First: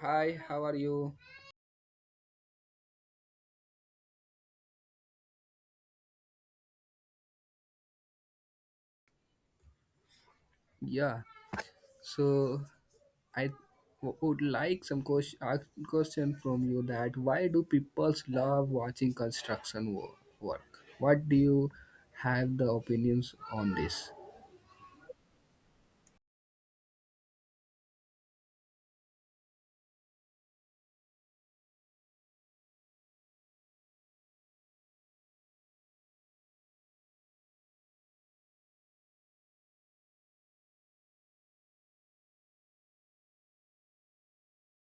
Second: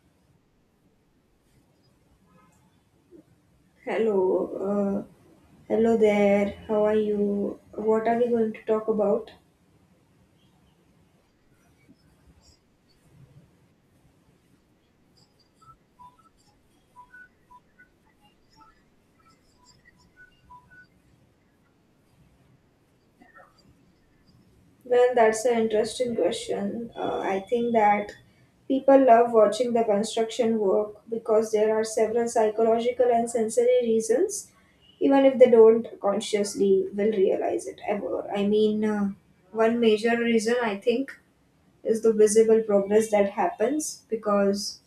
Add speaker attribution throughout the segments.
Speaker 1: Hi, how are you?
Speaker 2: Hello, hello there. How are you? What are we going to talk about?
Speaker 1: Yeah, so I would like some ask question from you that why do people love watching construction work? What do you have the opinions on this?
Speaker 2: Well, that's an interesting question. I think that people love watching the construction work because there are several psychological and sensory reasons, even if they don't consciously will realize it ever. One major reason I think is the visible progress that happens because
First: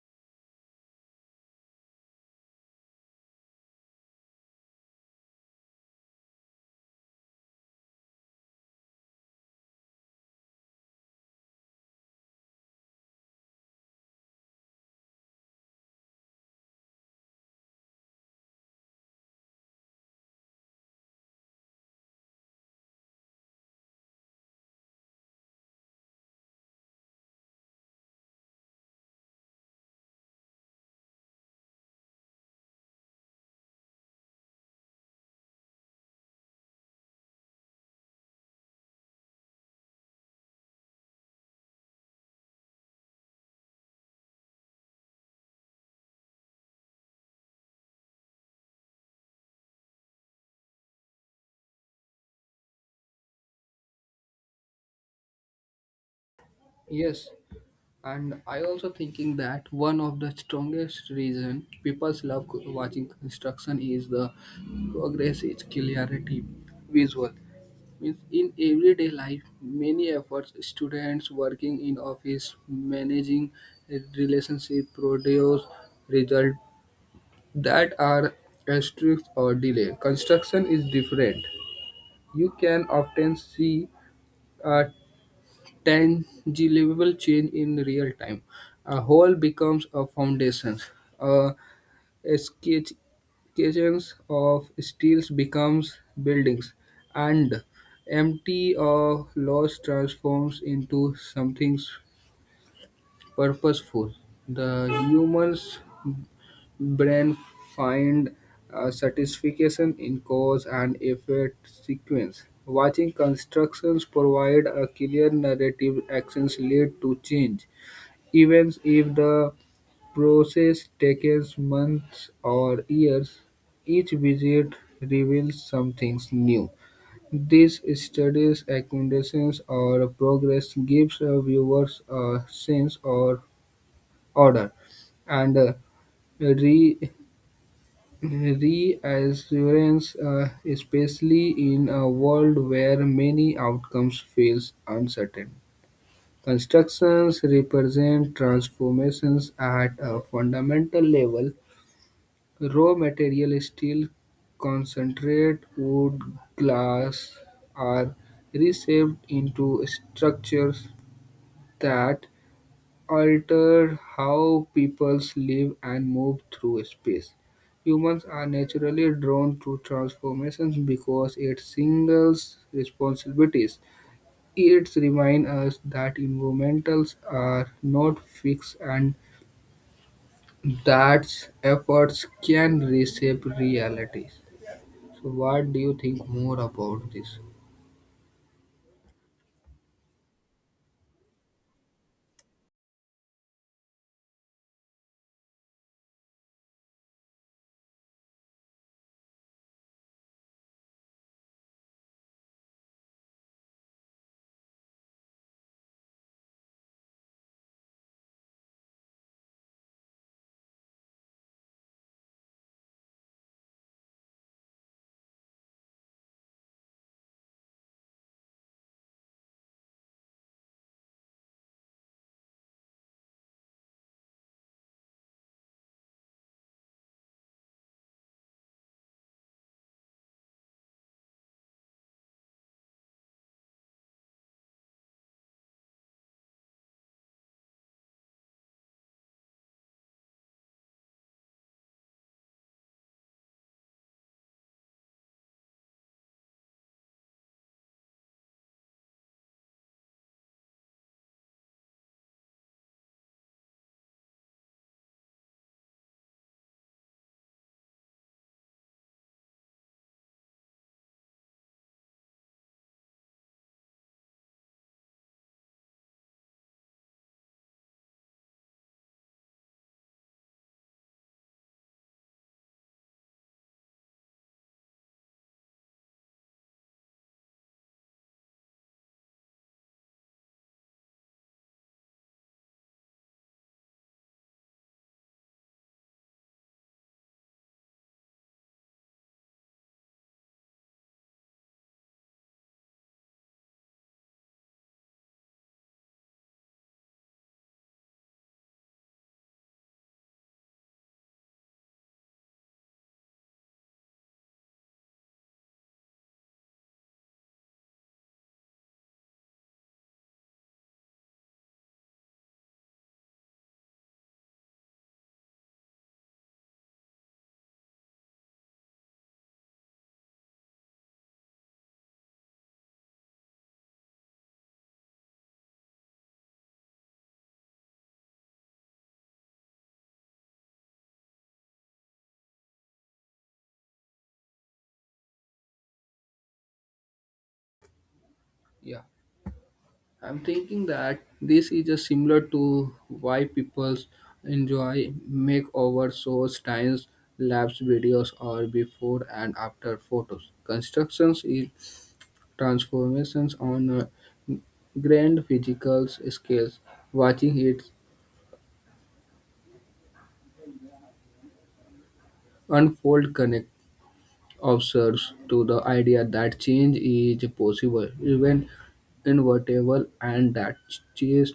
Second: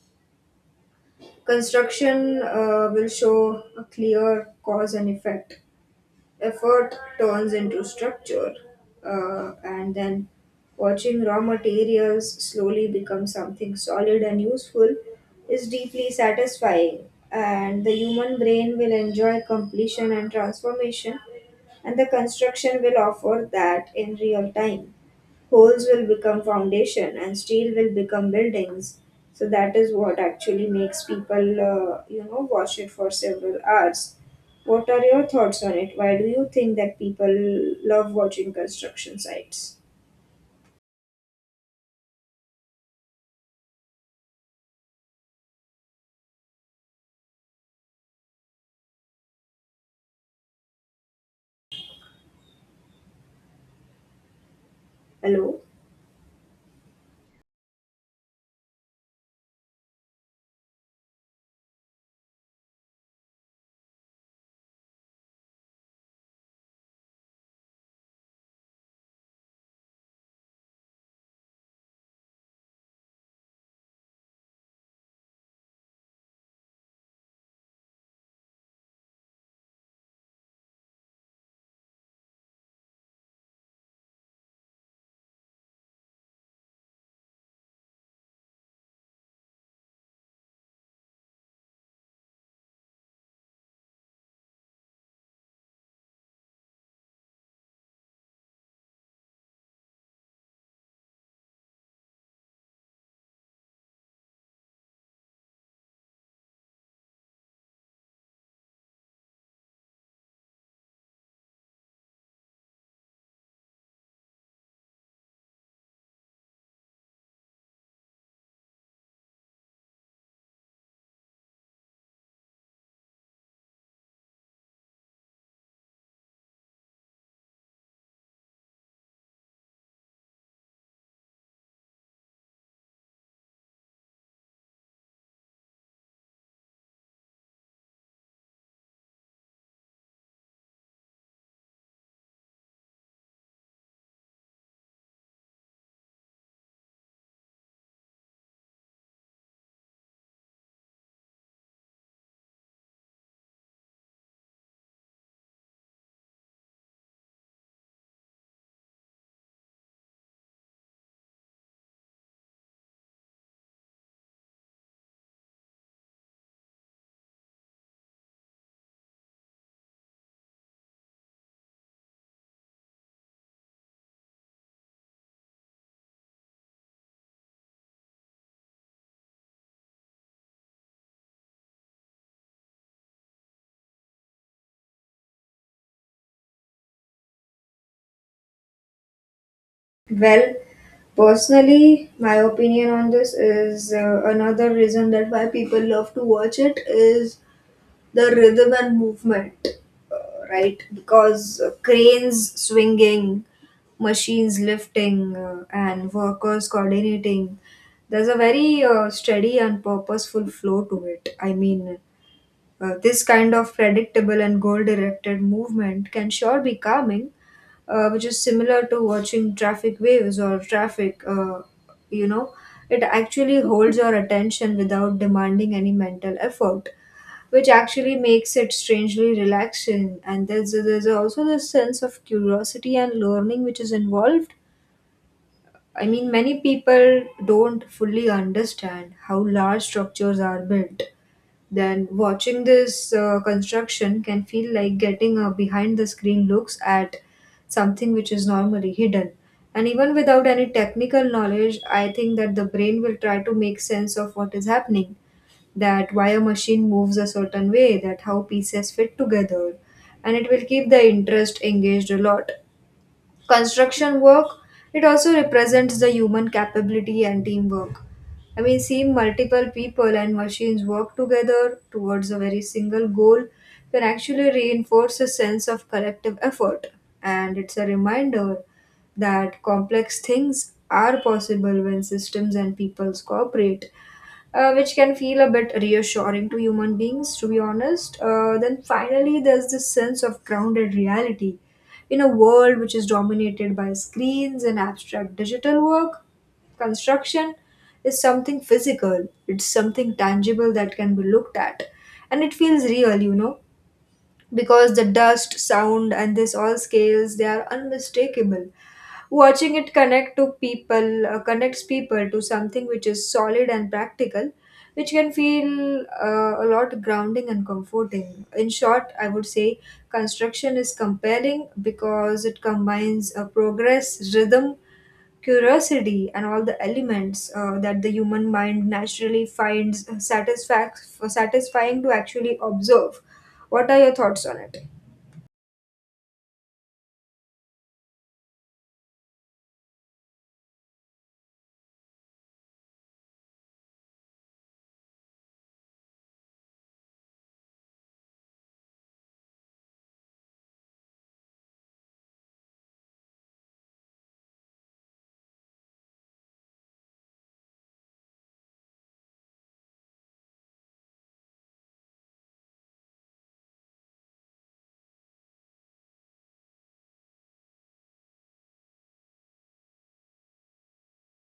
Speaker 2: construction will show a clear cause and effect. Effort turns into structure, and then watching raw materials slowly become something solid and useful is deeply satisfying. And the human brain will enjoy completion and transformation, and the construction will offer that in real time. Holes will become foundation and steel will become buildings, so that is what actually makes people wash it for several hours. What are your thoughts on it? Why do you think that people love watching construction sites? Hello?
Speaker 1: Yes, and I also thinking that one of the strongest reason people love watching construction is the progress, its clarity, visual. Means in everyday life, many efforts, students working in office, managing a relationship, produce result that are asterisk or delay. Construction is different. You can often see a tangible change in real time. A whole becomes a foundation. Sketches of steels becomes buildings, and empty or loss transforms into something purposeful. The human's brain find satisfaction in cause and effect sequence. Watching constructions provide a clear narrative. Actions lead to change, even if the process takes months or years. Each visit reveals something new. These studies, accommodations, or progress gives viewers a sense of order and re- reassurance, especially in a world where many outcomes feels uncertain. Constructions represent transformations at a fundamental level. Raw material steel, concentrate, wood, glass are reshaped into structures that alter how people live and move through space. Humans are naturally drawn to transformations because it singles responsibilities. It reminds us that environmentals are not fixed and that efforts can reshape realities. So, what do you think more about this?
Speaker 2: Well, personally my opinion on this is another reason that why people love to watch it is the rhythm and movement, right? Because cranes swinging, machines lifting, and workers coordinating, there's a very steady and purposeful flow to it. This kind of predictable and goal directed movement can sure be calming, which is similar to watching traffic waves or traffic, you know, it actually holds your attention without demanding any mental effort, which actually makes it strangely relaxing. And there's also this sense of curiosity and learning which is involved. I mean, many people don't fully understand how large structures are built. Then, watching this construction can feel like getting a behind the screen looks at something which is normally hidden. And even without any technical knowledge, I think that the brain will try to make sense of what is happening. That why a machine moves a certain way, that how pieces fit together, and it will keep the interest engaged a lot. Construction work, it also represents the human capability and teamwork. I mean, seeing multiple people and machines work together towards a very single goal can actually reinforce a sense of collective effort. And it's a reminder that complex things are possible when systems and peoples cooperate, which can feel a bit reassuring to human beings, to be honest. Then finally, there's this sense of grounded reality. In a world which is dominated by screens and abstract digital work, construction is something physical, it's something tangible that can be looked at. And it feels real, because the dust, sound, and this all scales, they are unmistakable. Watching it connect to people connects people to something which is solid and practical, which can feel a lot grounding and comforting. In short, I would say construction is compelling because it combines progress, rhythm, curiosity, and all the elements that the human mind naturally finds satisfying to actually observe. What are your thoughts on it?
Speaker 1: Yeah, I'm thinking that this is just similar to why people enjoy makeover shows, time lapse videos, or before and after photos. Constructions is transformations on a grand physical scales. Watching it unfold connect observes to the idea that change is possible, even inevitable, and that change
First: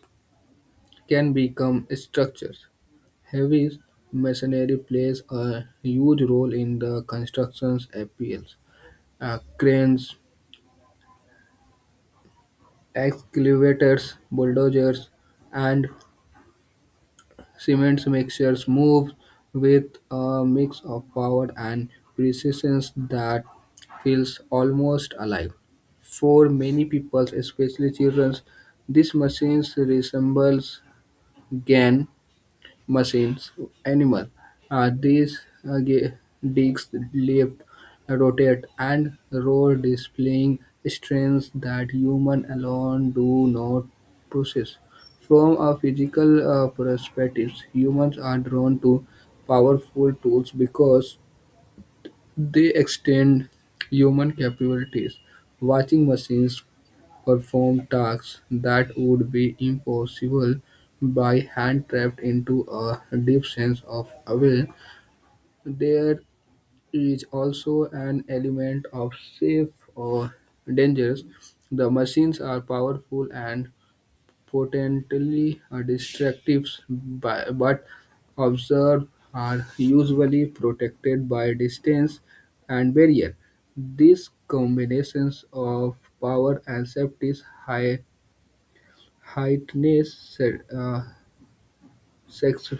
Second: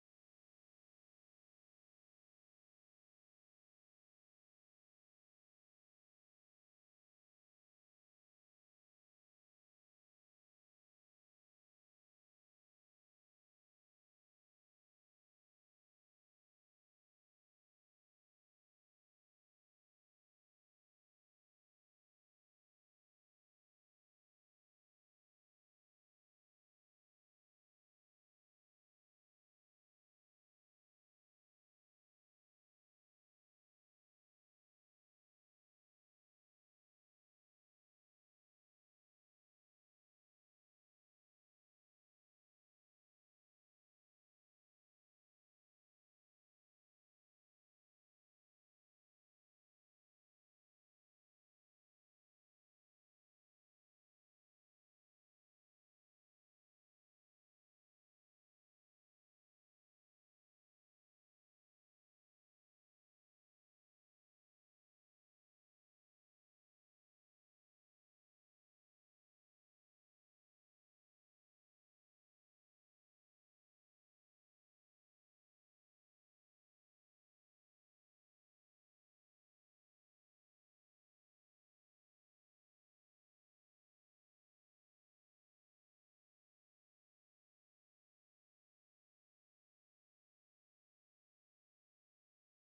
Speaker 1: can become structures. Heavy machinery plays a huge role in the construction's appeals. Cranes, excavators, bulldozers, and cement mixers move with a mix of power and precision that feels almost alive. For many people, especially children, these machines resembles GAN machines, animal. Uh, these uh, ge- digs leap, rotate, and roll, displaying strengths that human alone do not possess. From a physical perspective, humans are drawn to powerful tools because they extend human capabilities. Watching machines perform tasks that would be impossible by hand trapped into a deep sense of awe. There is also an element of safe or dangerous. The machines are powerful and potentially destructive, but observed are usually protected by distance and barrier. These combinations of power and safety heightness said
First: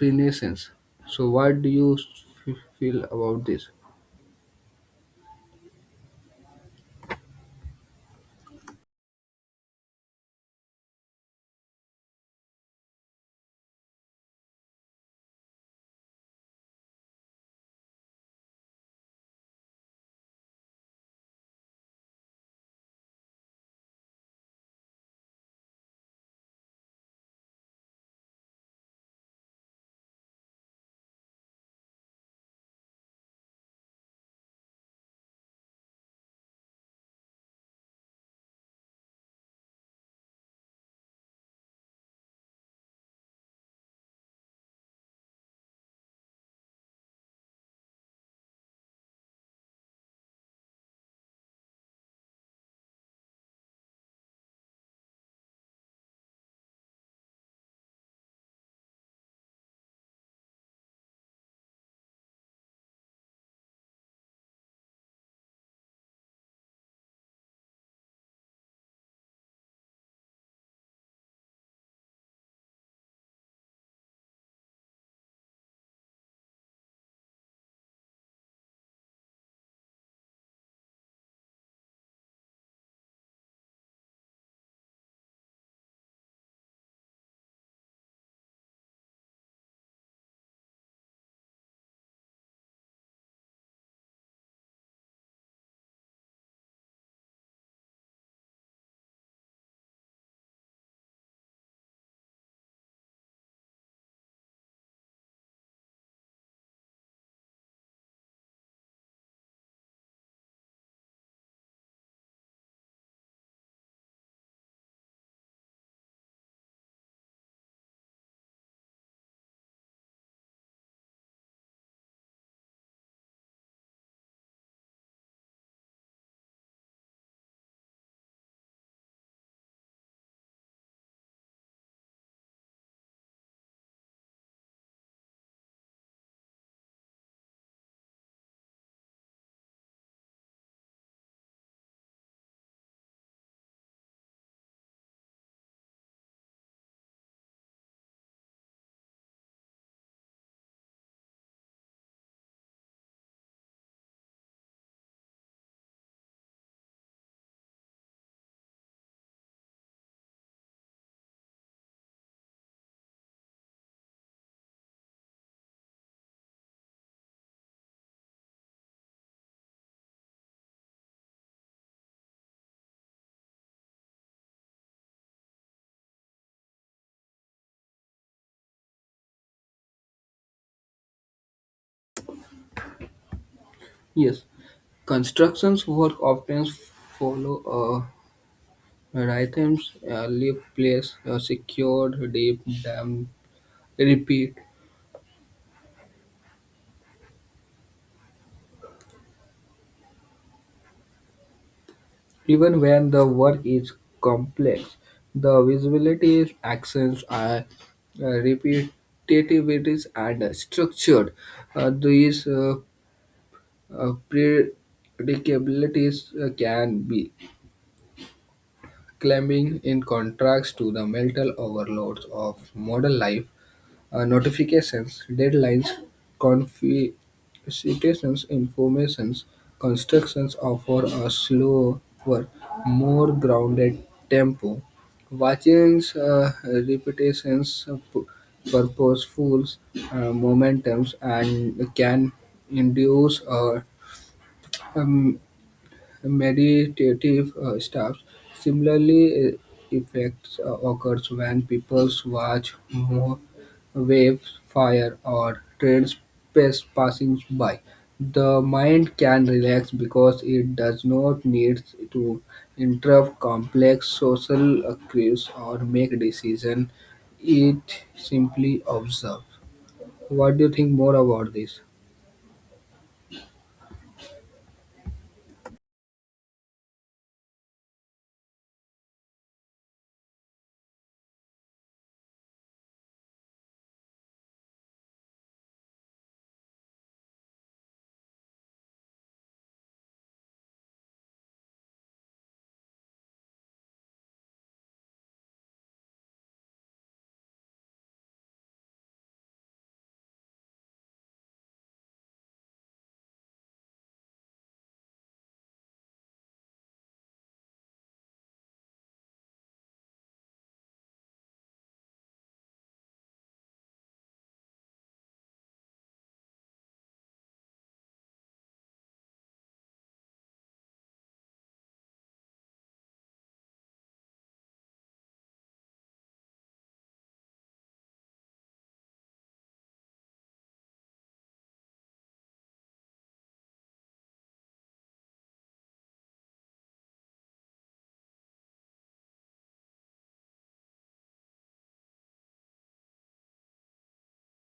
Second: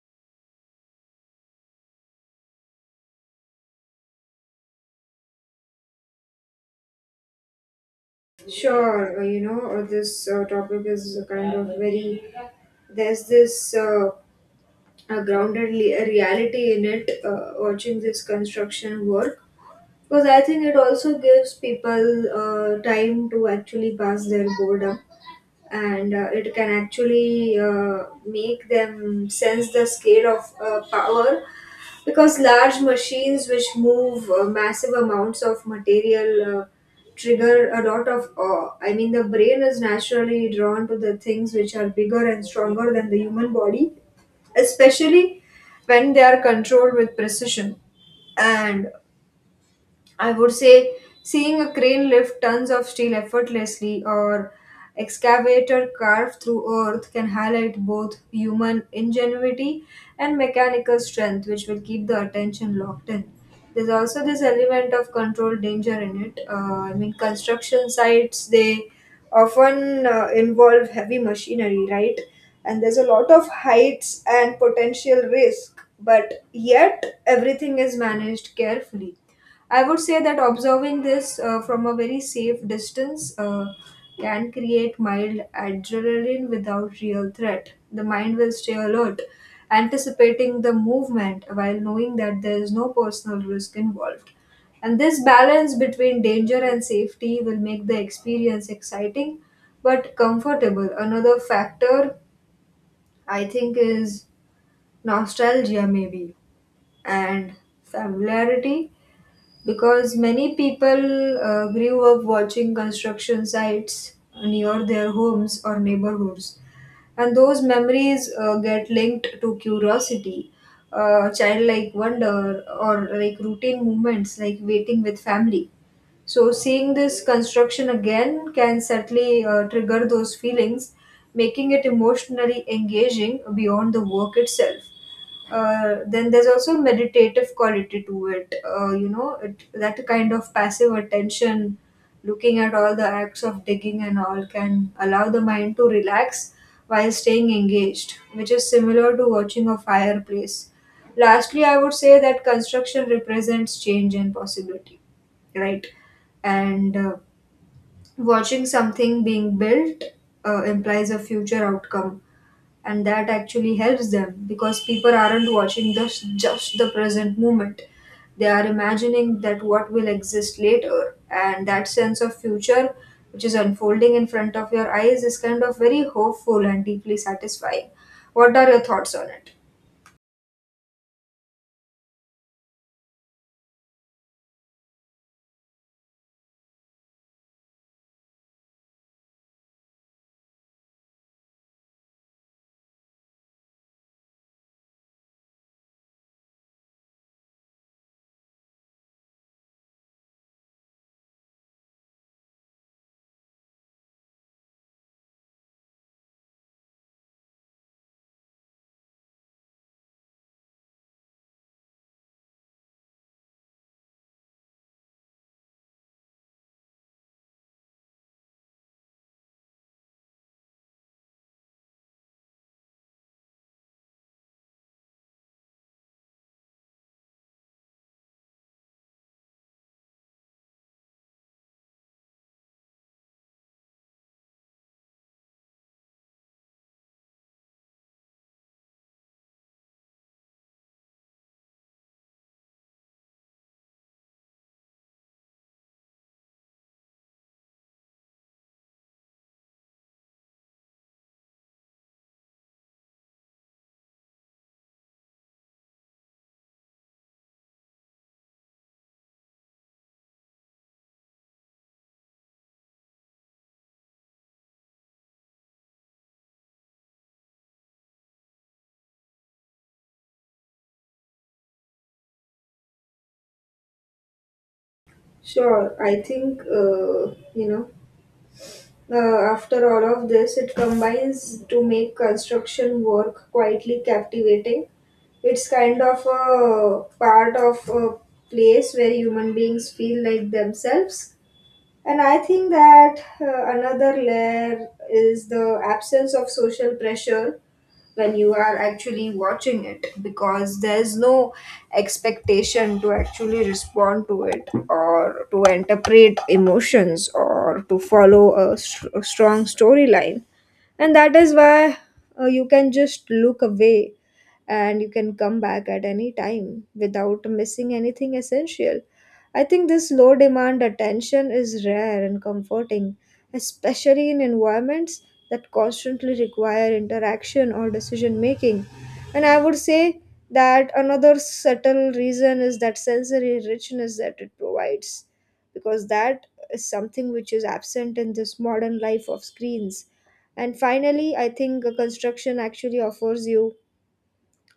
Speaker 1: Renaissance. So, what do you feel about this?
Speaker 2: Sure, this topic is a kind of very, there's this a a reality in it, watching this construction work because I think it also gives people time to actually pass their boredom and it can actually make them sense the scale of power because large machines which move massive amounts of material trigger a lot of awe. I mean, the brain is naturally drawn to the things which are bigger and stronger than the human body, especially when they are controlled with precision. And I would say seeing a crane lift tons of steel effortlessly or excavator carve through earth can highlight both human ingenuity and mechanical strength, which will keep the attention locked in. There's also this element of controlled danger in it. I mean, construction sites they often involve heavy machinery, right? And there's a lot of heights and potential risk, but yet everything is managed carefully. I would say that observing this from a very safe distance can create mild adrenaline without real threat. The mind will stay alert, anticipating the movement while knowing that there is no personal risk involved. And this balance between danger and safety will make the experience exciting but comfortable. Another factor I think is nostalgia, maybe, and familiarity because many people grew up watching construction sites near their homes or neighborhoods, and those memories get linked to curiosity, childlike wonder, or like routine moments like waiting with family. So, seeing this construction again can certainly trigger those feelings, making it emotionally engaging beyond the work itself. Then there's also a meditative quality to it, that kind of passive attention. Looking at all the acts of digging and all can allow the mind to relax while staying engaged, which is similar to watching a fireplace. Lastly, I would say that construction represents change and possibility, right? And Watching something being built implies a future outcome, and that actually helps them because people aren't watching just the present moment. They are imagining that what will exist later, and that sense of future which is unfolding in front of your eyes is kind of very hopeful and deeply satisfying. What are your thoughts on it?
Speaker 1: Yes, constructions work often follow a rhythm, leave place, secured, deep, dam, repeat. Even when the work is complex, the visibility actions are repetitivities and structured. These Uh, predicabilities can be climbing in contrast to the mental overloads of modern life, notifications, deadlines, confiscations, informations, constructions offer a slower, more grounded tempo. Watching repetitions, purposeful momentums, and can induce a um, meditative states. Similarly, effects occurs when people watch more waves, fire, or trains passing by. The mind can relax because it does not need to interrupt complex social cues or make decisions. It simply observes. What do you think more about this?
Speaker 2: Sure, I think you know after all of this, it combines to make construction work quietly captivating. It's kind of a part of a place where human beings feel like themselves. And I think that another layer is the absence of social pressure when you are actually watching it, because there's no expectation to actually respond to it or to interpret emotions or to follow a strong storyline, and that is why you can just look away and you can come back at any time without missing anything essential. I think this low demand attention is rare and comforting, especially in environments that constantly require interaction or decision making. And I would say that another subtle reason is that sensory richness that it provides, because that is something which is absent in this modern life of screens. And finally I think construction actually offers you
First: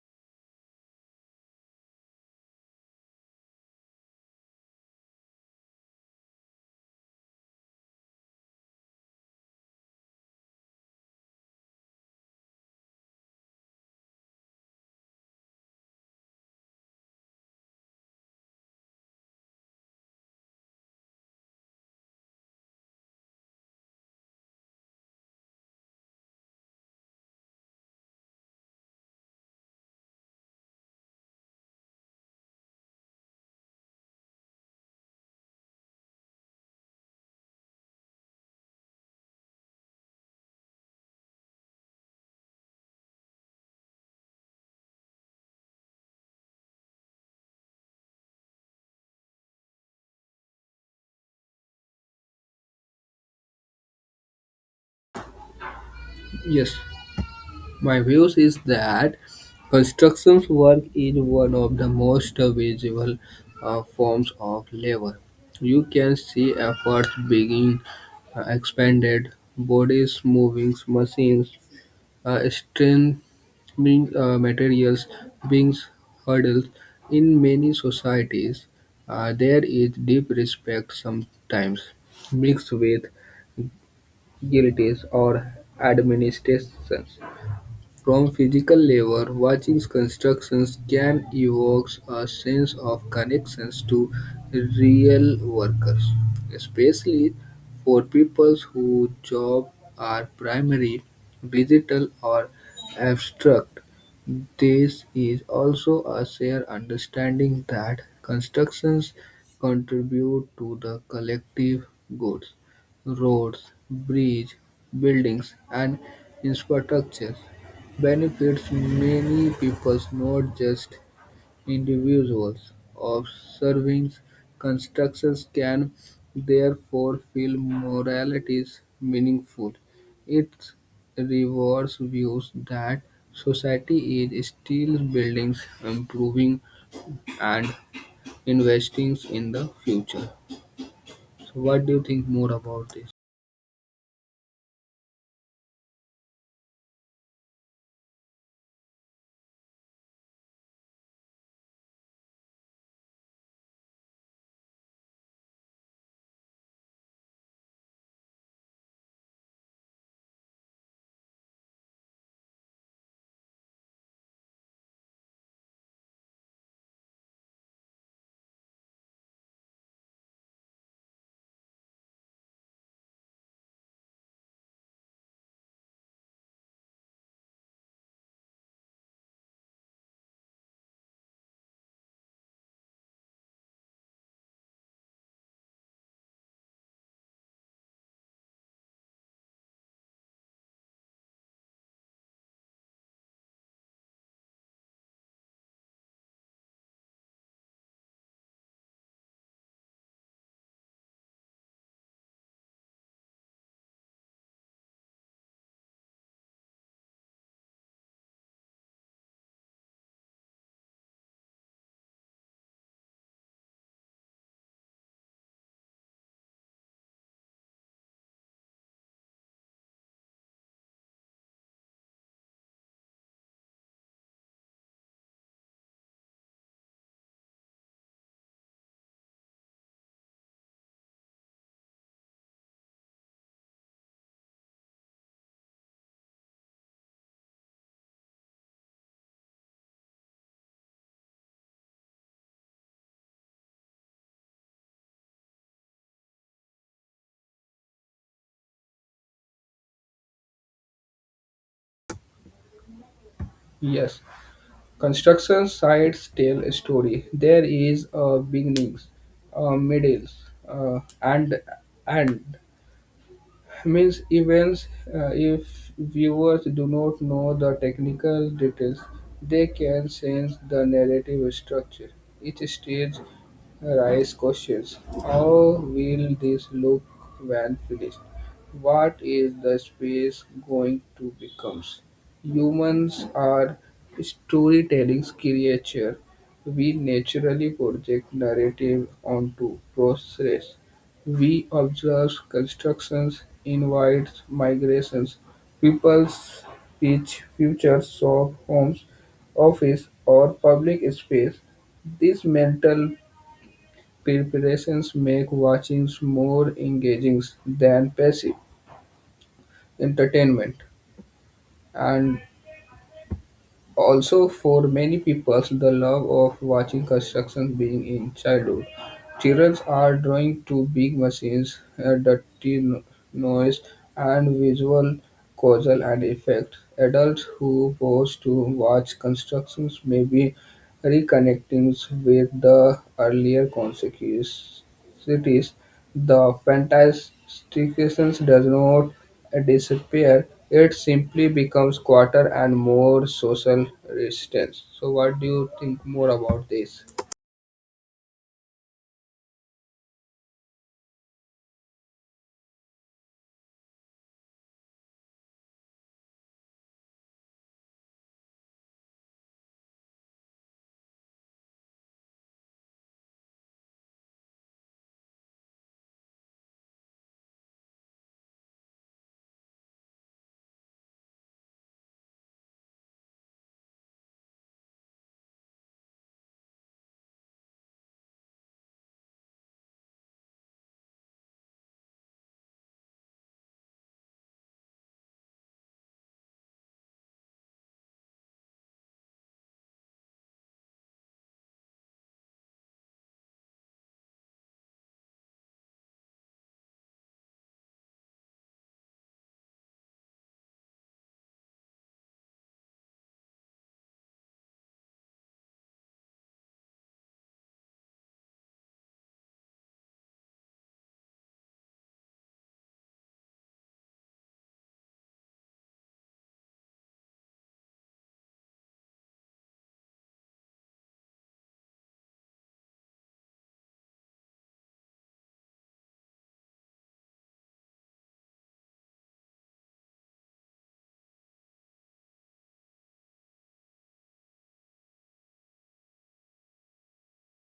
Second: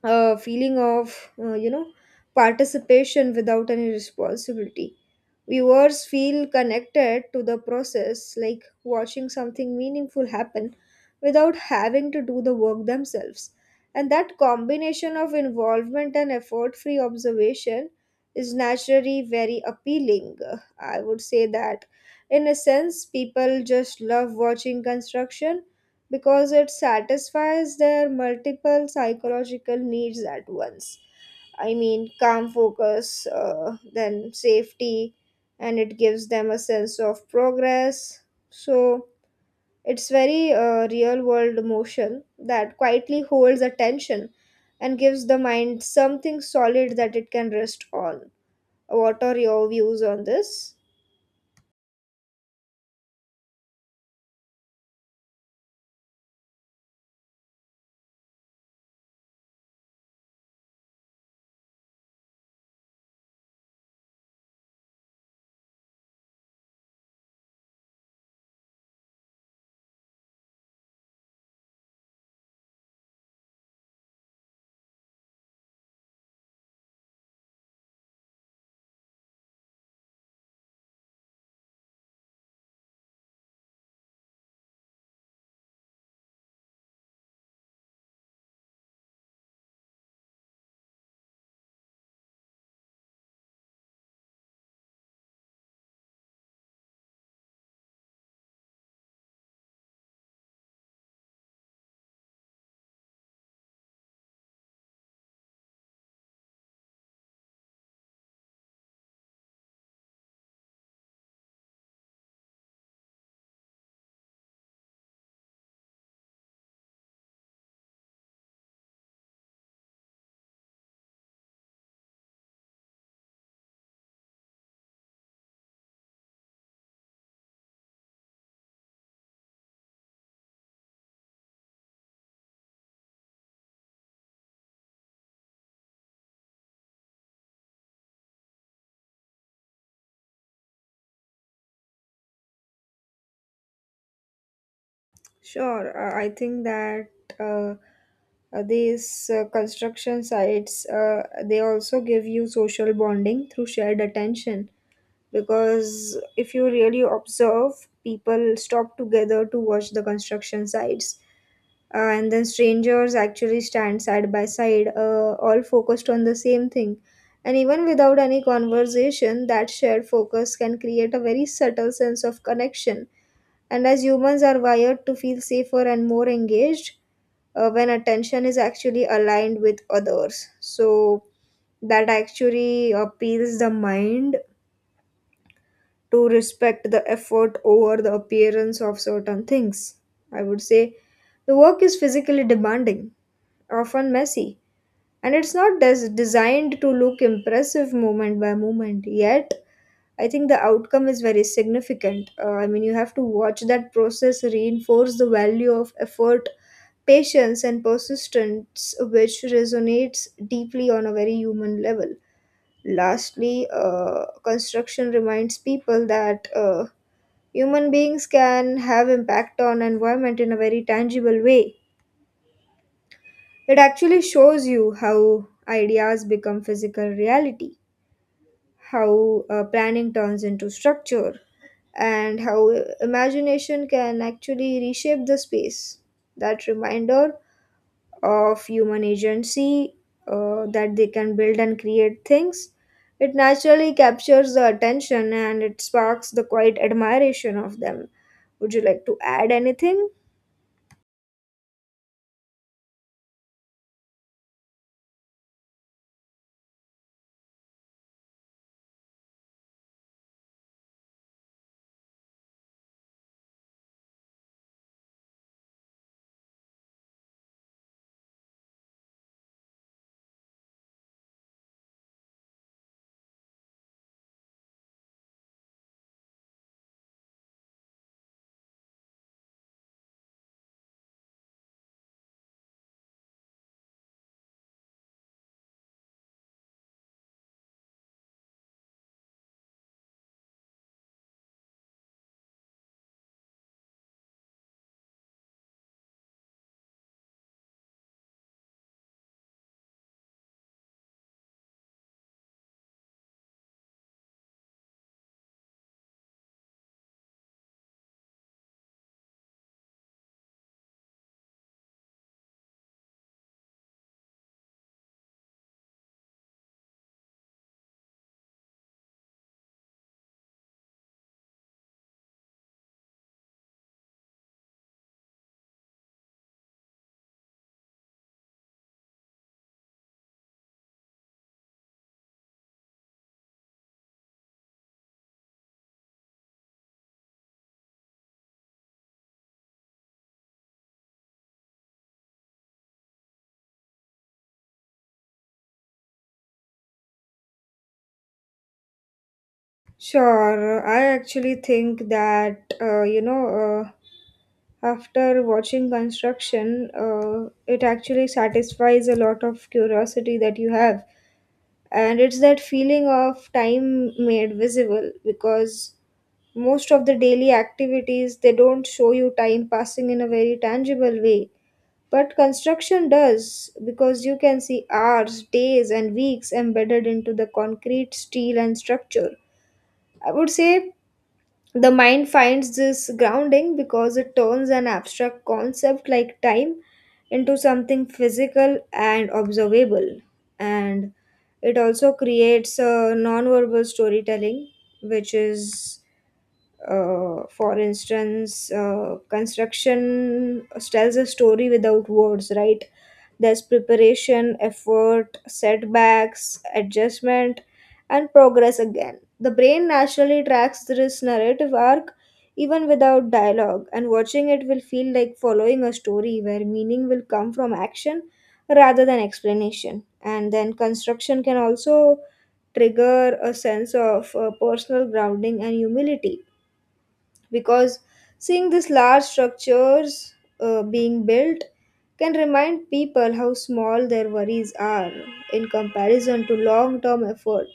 Speaker 2: a feeling of uh, you know participation without any responsibility. Viewers feel connected to the process, like watching something meaningful happen without having to do the work themselves, and that combination of involvement and effort free observation is naturally very appealing. I would say that in a sense people just love watching construction because it satisfies their multiple psychological needs at once. I mean, calm focus, then safety, and it gives them a sense of progress. So it's very real world emotion that quietly holds attention and gives the mind something solid that it can rest on. What are your views on this?
Speaker 1: Yes. My views is that constructions work is one of the most visible forms of labor. You can see efforts being expanded, bodies moving, machines strengthening materials being hurdled. In many societies, there is deep respect sometimes mixed with guilties or administrations from physical labor, watching constructions can evoke a sense of connections to real workers, especially for people whose jobs are primarily digital or abstract. This is also a shared understanding that constructions contribute to the collective goods, roads, bridges, buildings, and infrastructure benefits many people, not just individuals. Observing constructions can therefore feel moralities meaningful. It rewards views that society is still building, improving, and investing in the future. So, what do you think more about this?
Speaker 2: Sure, I think that. Uh, these construction sites they also give you social bonding through shared attention, because if you really observe, people stop together to watch the construction sites, and then strangers actually stand side by side, all focused on the same thing. And even without any conversation, that shared focus can create a very subtle sense of connection. And as humans are wired to feel safer and more engaged when attention is actually aligned with others. So that actually appeals the mind to respect the effort over the appearance of certain things. I would say the work is physically demanding, often messy, and it's not designed to look impressive moment by moment. Yet, I think the outcome is very significant. I mean, you have to watch that process reinforce the value of effort, patience and persistence, which resonates deeply on a very human level. Lastly, construction reminds people that human beings can have impact on environment in a very tangible way. It actually shows you how ideas become physical reality, how planning turns into structure, and how imagination can actually reshape the space. That reminder of human agency, that they can build and create things. It naturally captures the attention and it sparks the quiet admiration of them. Would you like to add anything?
Speaker 1: Yes. Construction sites tell a story. There is a beginnings, a middle, and end means events. If viewers do not know the technical details, they can sense the narrative structure. Each stage raises questions: how will this look when finished? What is the space going to become? Humans are storytelling creature. We naturally project narrative onto process we observe. Constructions invites migrations, people's speech, futures, shop, homes, office or public space. These mental preparations make watchings more engaging than passive entertainment. And also, for many people, the love of watching construction being in childhood. Children are drawn to big machines, dirty no- noise, and visual causal and effect. Adults who pose to watch constructions may be reconnecting with the earlier consciousness. The fantasticness does not disappear, it simply becomes quieter and more social resistance. So what do you think more about this?
Speaker 2: Sure, I actually think that after watching construction, it actually satisfies a lot of curiosity that you have, and it's that feeling of time made visible, because most of the daily activities they don't show you time passing in a very tangible way, but construction does because you can see hours, days and weeks embedded into the concrete, steel and structure. I would say the mind finds this grounding because it turns an abstract concept like time into something physical and observable. And it also creates a non-verbal storytelling which is, for instance, construction tells a story without words, right? There's preparation, effort, setbacks, adjustment, and progress again. The brain naturally tracks this narrative arc even without dialogue, and watching it will feel like following a story where meaning will come from action rather than explanation. And then construction can also trigger a sense of personal grounding and humility because seeing these large structures being built can remind people how small their worries are in comparison to long term effort.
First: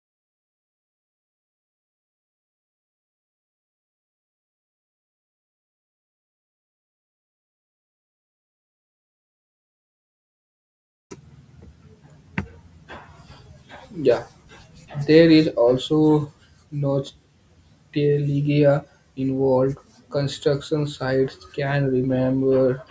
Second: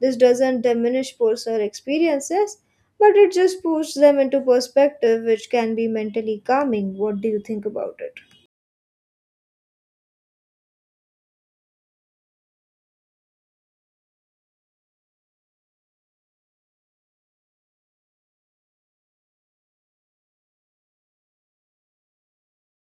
Speaker 2: This doesn't diminish personal experiences, but it just puts them into perspective, which can be mentally calming. What do you think about it?
Speaker 1: Yeah. There is also no. Teleiga involved, construction sites can remember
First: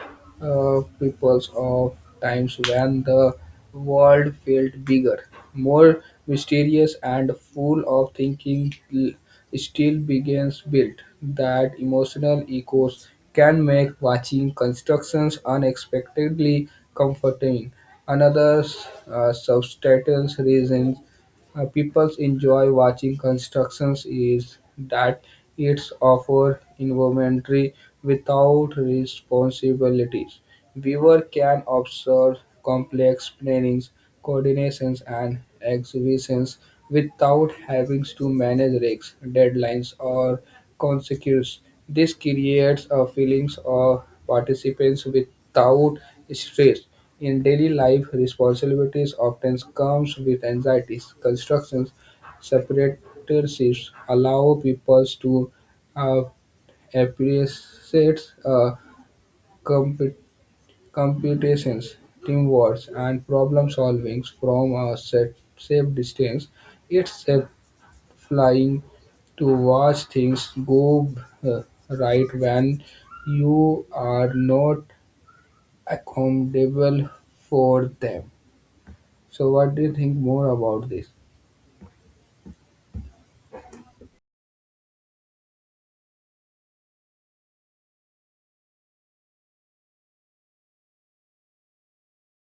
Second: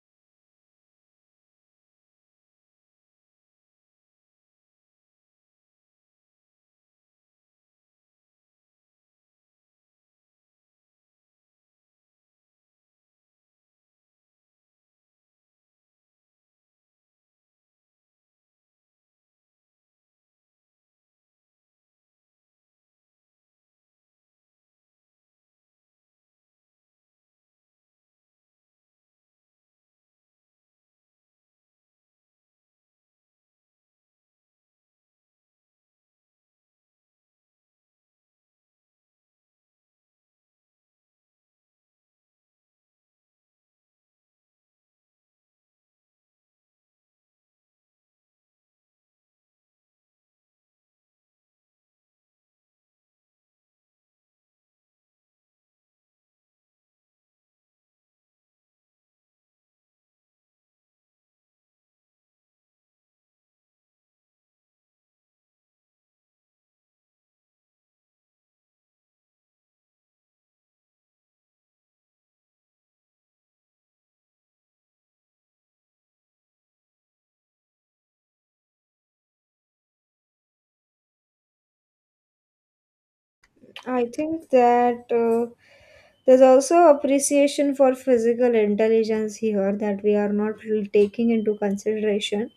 Speaker 1: peoples of times when the world felt bigger, more mysterious, and full of thinking. Still begins built that emotional echoes can make watching constructions unexpectedly comforting. Another substantial reason people enjoy watching constructions is that it's offer inventory without responsibilities. Viewer can observe complex plannings, coordinations, and exhibitions without having to manage risks, deadlines, or consequences. This creates a feelings of participants without stress. In daily life, responsibilities often comes with anxieties. Constructions, separatists allow people to uh, appreciate compe- competitions, teamwork, and problem solving from a set, safe distance. It's safe flying to watch things go uh, right when you are not accountable for them. So what do you think more about this?
Speaker 2: I think that there's also appreciation for physical intelligence here that we are not really taking into consideration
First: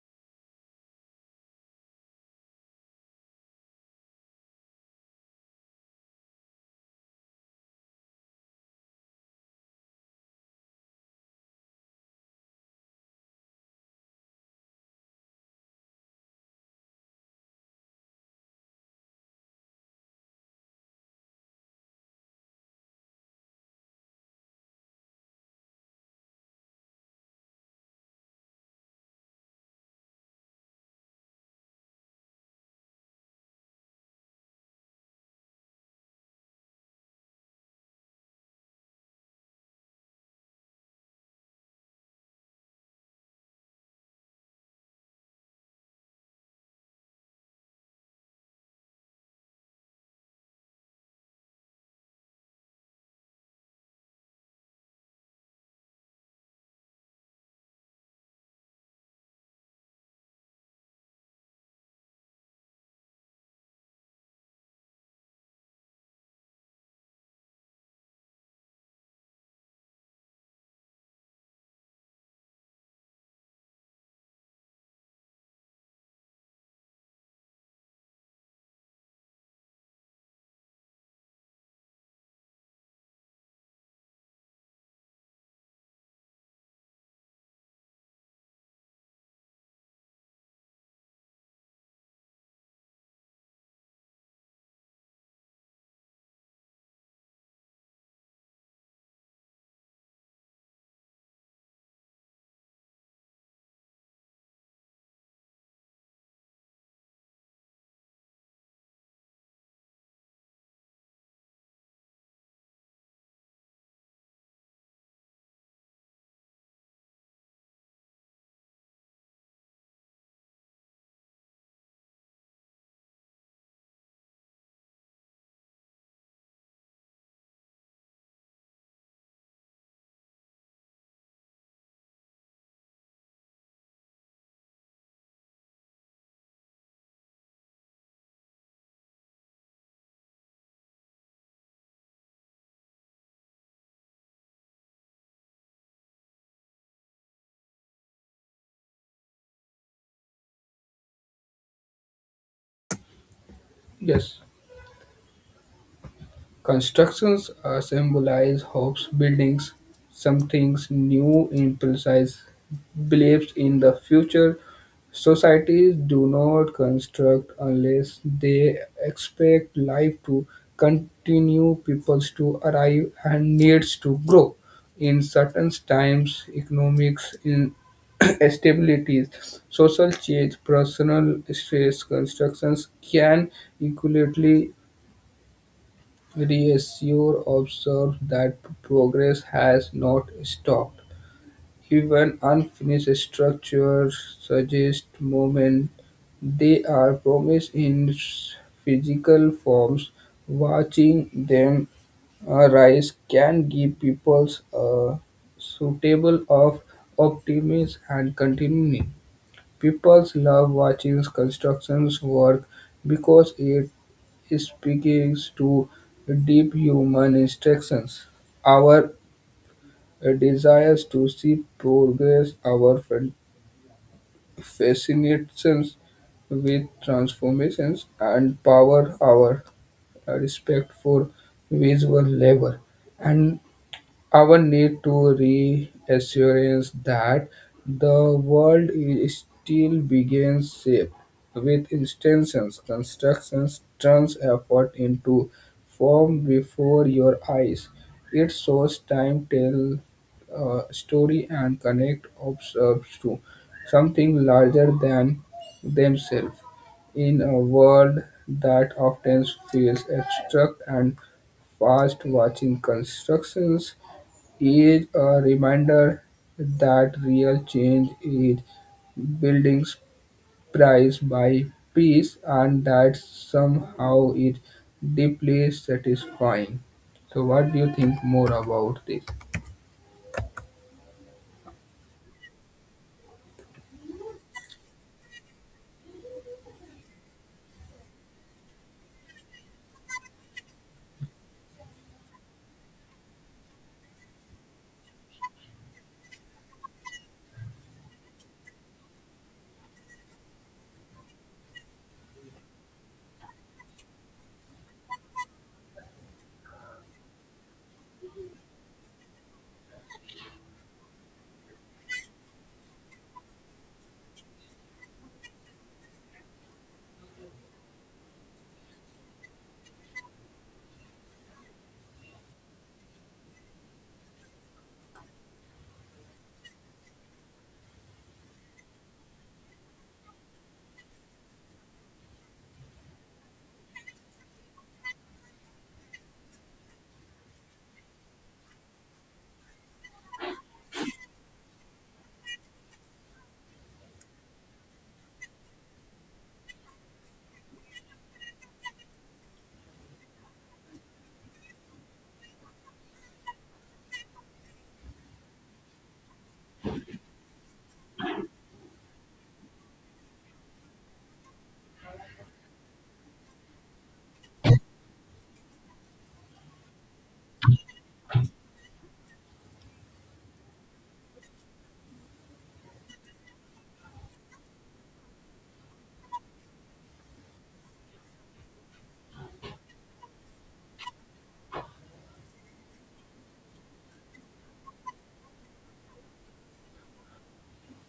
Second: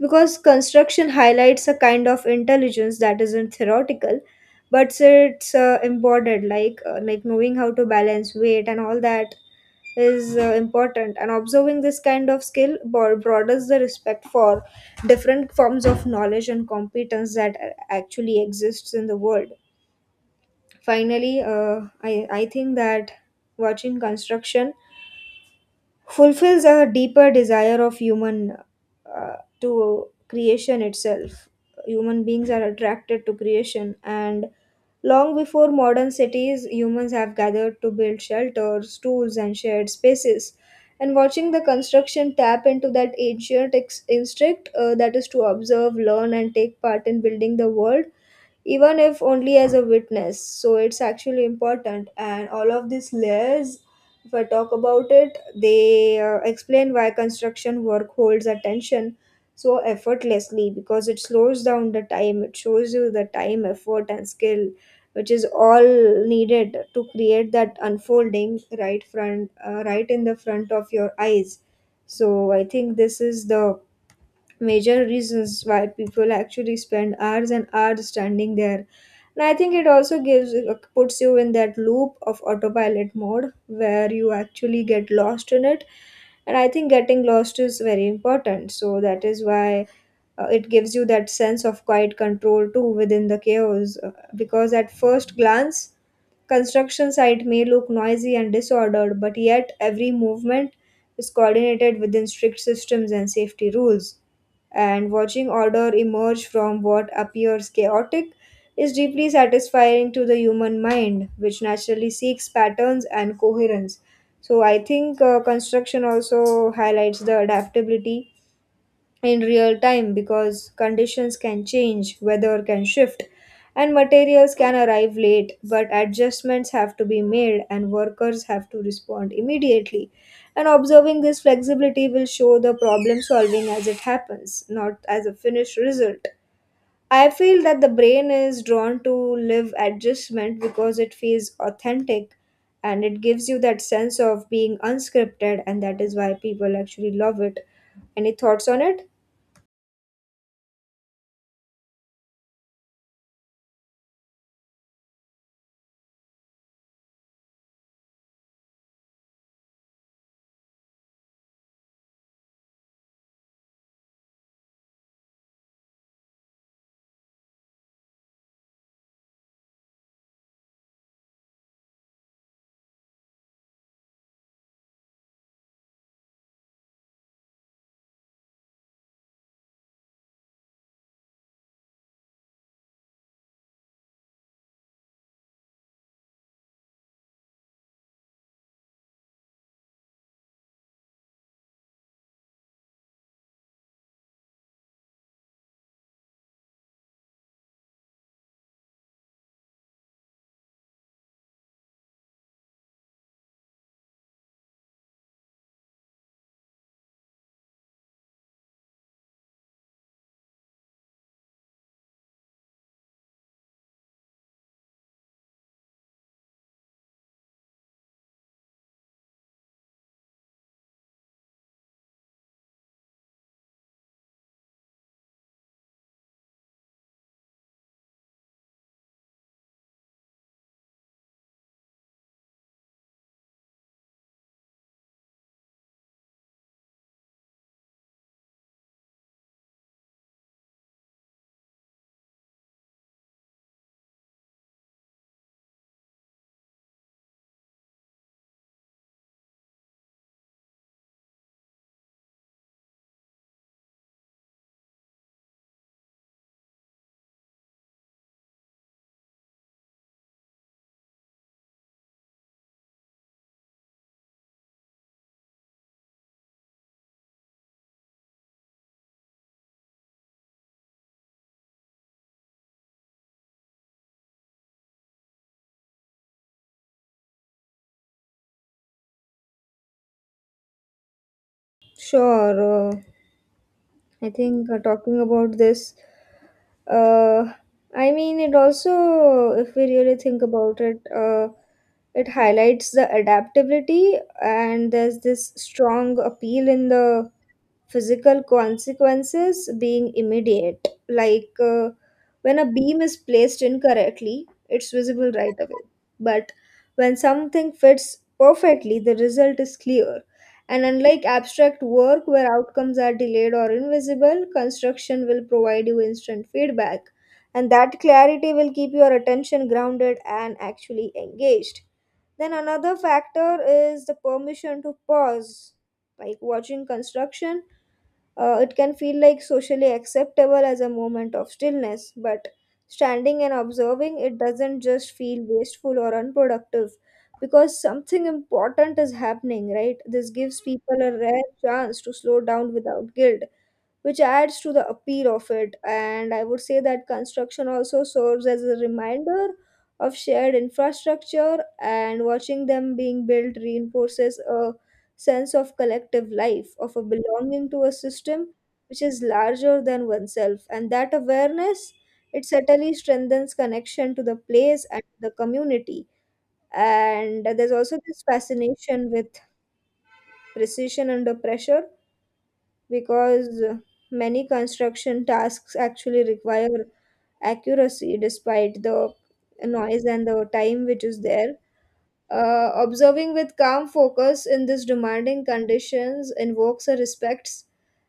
Speaker 2: because construction highlights a kind of intelligence that isn't theoretical but it's embodied, like knowing how to balance weight, and all that is important. And observing this kind of skill broadens the respect for different forms of knowledge and competence that actually exists in the world. Finally, I think that watching construction fulfills a deeper desire of human, to creation itself. Human beings are attracted to creation, and long before modern cities, humans have gathered to build shelters, tools, and shared spaces. And watching the construction tap into that ancient instinct, that is to observe, learn, and take part in building the world, even if only as a witness. So it's actually important. And all of these layers, if I talk about it, they explain why construction work holds attention so effortlessly, because it slows down the time, it shows you the time, effort, and skill. Which is all needed to create that unfolding right front, right in the front of your eyes. So I think this is the major reasons why people actually spend hours and hours standing there. And I think it also gives puts you in that loop of autopilot mode where you actually get lost in it. And I think getting lost is very important. So that is why it gives you that sense of quiet control too within the chaos. Because at first glance, construction site may look noisy and disordered, but yet every movement is coordinated within strict systems and safety rules, and watching order emerge from what appears chaotic is deeply satisfying to the human mind, which naturally seeks patterns and coherence. So I think construction also highlights the adaptability in real time, because conditions can change, weather can shift, and materials can arrive late. But adjustments have to be made, and workers have to respond immediately. And observing this flexibility will show the problem solving as it happens, not as a finished result. I feel that the brain is drawn to live adjustment because it feels authentic, and it gives you that sense of being unscripted, and that is why people actually love it. Any thoughts on it?
Speaker 1: Yes. Constructions symbolize hopes, buildings, something new, imprecise beliefs in the future. Societies do not construct unless they expect life to continue, peoples to arrive, and needs to grow. In certain times, economics in stabilities, social change, personal stress, constructions can equally reassure observes that progress has not stopped; even unfinished structures suggest movement; they are promised in physical forms; watching them arise can give people a suitable of optimism and continuity. People love watching construction work because it speaks to deep human instincts, our desires to see progress, our fascinations with transformations, and power, our respect for visual labor. And our need to reassurance that the world still begins shape with instances, constructions, turns effort into form before your eyes. It shows time, tell story, and connect observes to something larger than themselves. In a world that often feels abstract and fast, watching constructions is a reminder that real change is building price by piece, and that somehow is deeply satisfying. So what do you think more about this?
Speaker 2: Sure. I think talking about this, uh, I mean, it also, if we really think about it, it highlights the adaptability, and there's this strong appeal in the physical consequences being immediate. Like when a beam is placed incorrectly, it's visible right away. But when something fits perfectly, the result is clear. And unlike abstract work where outcomes are delayed or invisible, construction will provide you instant feedback. And that clarity will keep your attention grounded and actually engaged. Then another factor is the permission to pause. Like watching construction, it can feel like socially acceptable as a moment of stillness, but standing and observing it doesn't just feel wasteful or unproductive because something important is happening, right? This gives people a rare chance to slow down without guilt, which adds to the appeal of it. And I would say that construction also serves as a reminder of shared infrastructure, and watching them being built reinforces a sense of collective life, of a belonging to a system which is larger than oneself. And that awareness, it certainly strengthens connection to the place and the community. And there's also this fascination with precision under pressure, because many construction tasks actually require accuracy despite the noise and the time which is there. Observing with calm focus in these demanding conditions invokes a respect,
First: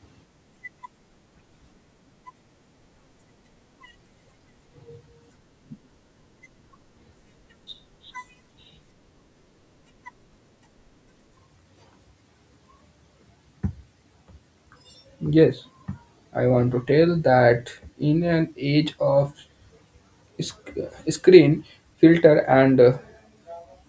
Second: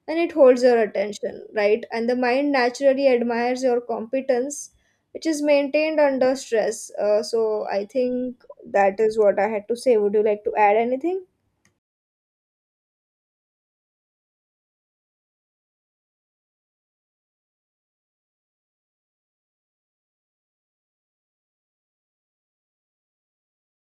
Speaker 2: and it holds your attention, right? And the mind naturally admires your competence, which is maintained under stress. So I think that is what I had to say. Would you like to add anything?
Speaker 1: Yes, I want to tell that in an age of sc- screen filter and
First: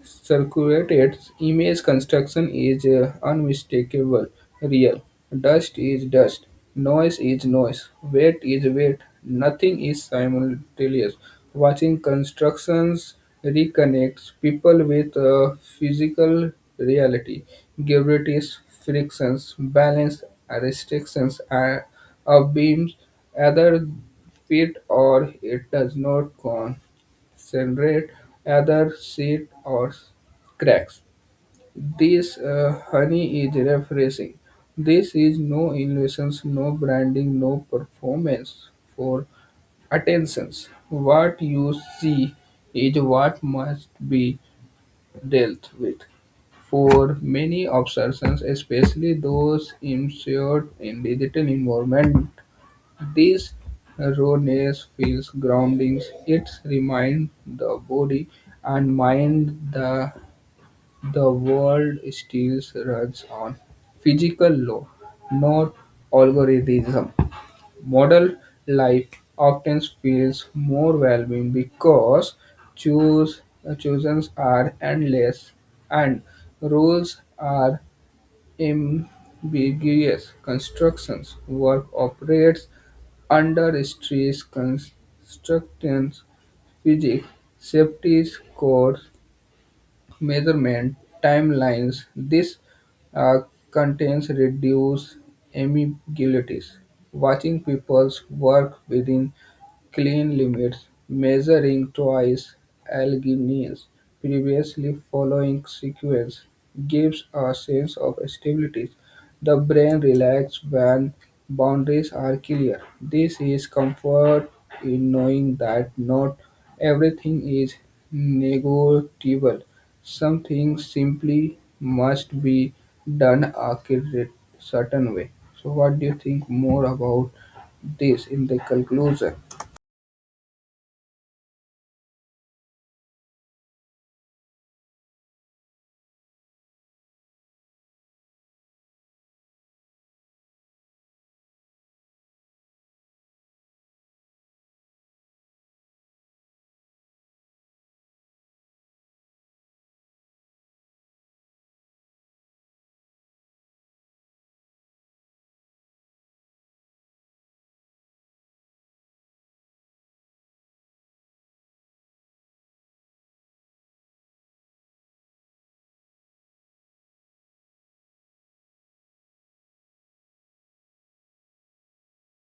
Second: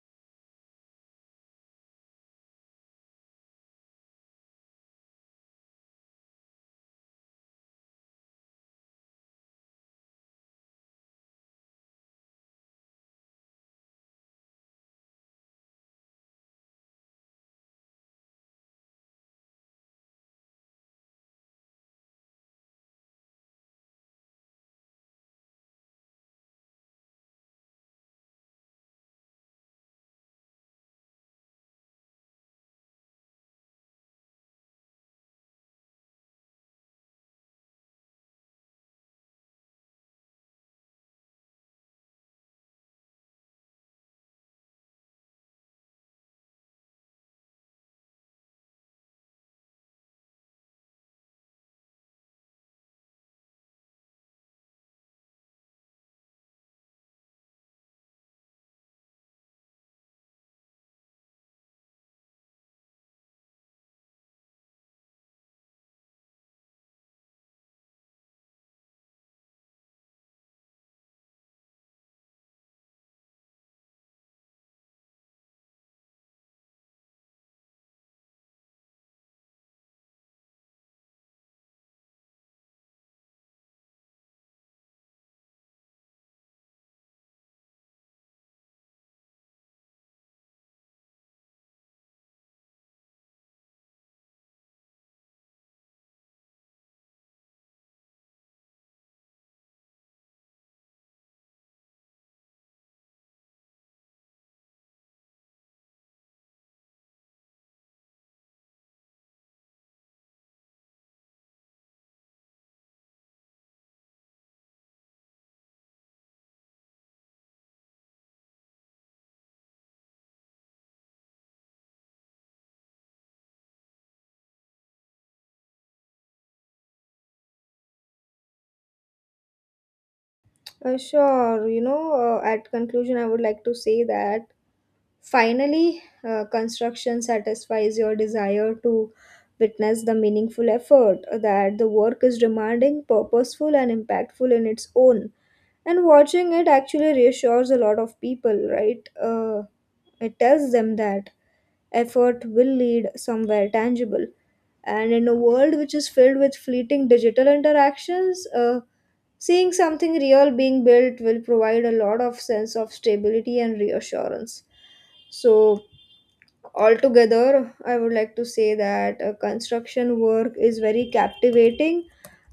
Speaker 1: circulate its image, construction is unmistakable real. Dust is dust, noise is noise, weight is weight, nothing is simultaneous. Watching constructions reconnects people with physical reality. Gravities, frictions, balance, restrictions are of beams, either fit or it does not con generate either seed or cracks. This honey is refreshing. This is no innovations, no branding, no performance for attentions. What you see is what must be dealt with. For many observations, especially those immersed in digital environment, these erroneous feels groundings. It remind the body and mind that the world still runs on physical law, not algorithm. Model life often feels more valuable because choose, choices are endless and rules are ambiguous constructions. Work operates under stress constraints, physics, safety scores, measurement timelines, this uh, constraints reduce ambiguities. Watching people's work within clean limits, measuring twice Alleghany's previously following sequence, gives a sense of stability. The brain relaxes when boundaries are clear. This is comfort in knowing that not everything is negotiable. Some things simply must be done a certain way. So, what do you think more about this in the conclusion?
Speaker 2: Sure. You know, at conclusion, I would like to say that finally, construction satisfies your desire to witness the meaningful effort that the work is demanding, purposeful, and impactful in its own. And watching it actually reassures a lot of people, right? It tells them that effort will lead somewhere tangible. And in a world which is filled with fleeting digital interactions, seeing something real being built will provide a lot of sense of stability and reassurance. So, altogether, I would like to say that construction work is very captivating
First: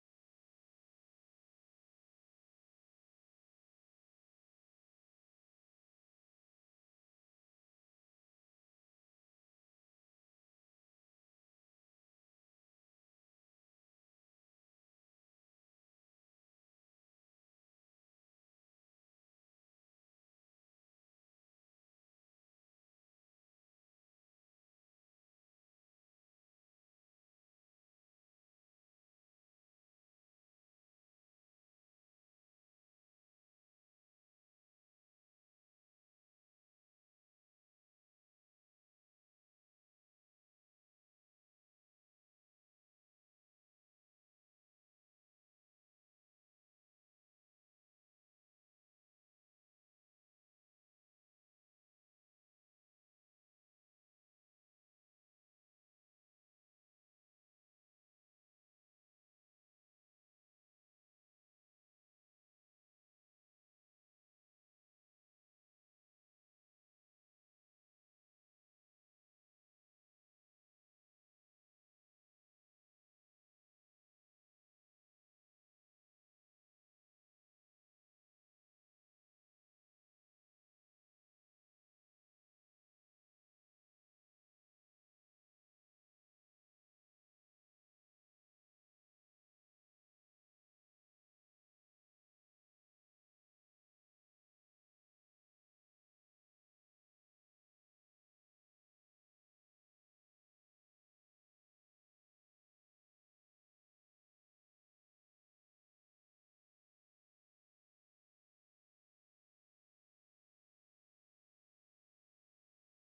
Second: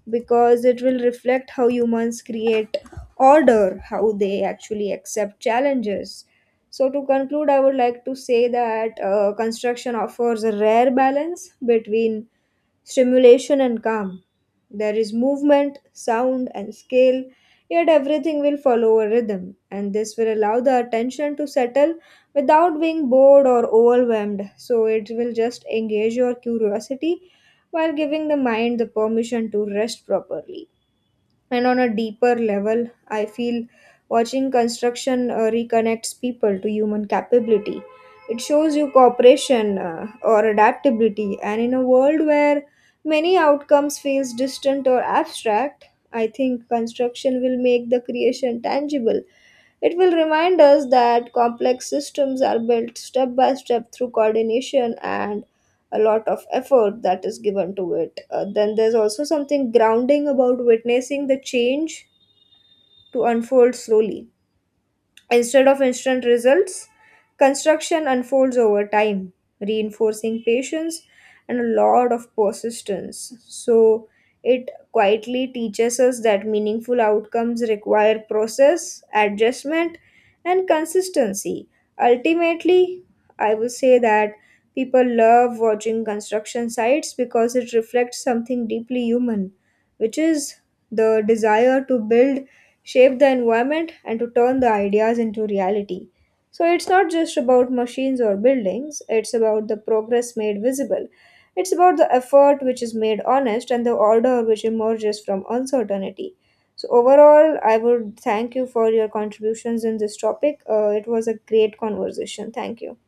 Speaker 2: because it will reflect how humans create order, how they actually accept challenges. So, to conclude, I would like to say that construction offers a rare balance between stimulation and calm. There is movement, sound, and scale, yet everything will follow a rhythm, and this will allow the attention to settle without being bored or overwhelmed. So, it will just engage your curiosity while giving the mind the permission to rest properly. And on a deeper level, I feel watching construction reconnects people to human capability. It shows you cooperation or adaptability, and in a world where many outcomes feels distant or abstract, I think construction will make the creation tangible. It will remind us that complex systems are built step by step through coordination and a lot of effort that is given to it. Then there's also something grounding about witnessing the change to unfold slowly. Instead of instant results, construction unfolds over time, reinforcing patience and a lot of persistence. So, it quietly teaches us that meaningful outcomes require process, adjustment, and consistency. Ultimately, I will say that people love watching construction sites because it reflects something deeply human, which is the desire to build, shape the environment, and to turn the ideas into reality. So it's not just about machines or buildings, it's about the progress made visible. It's about the effort which is made honest and the order which emerges from uncertainty. So, overall, I would thank you for your contributions in this topic. It was a great conversation. Thank you.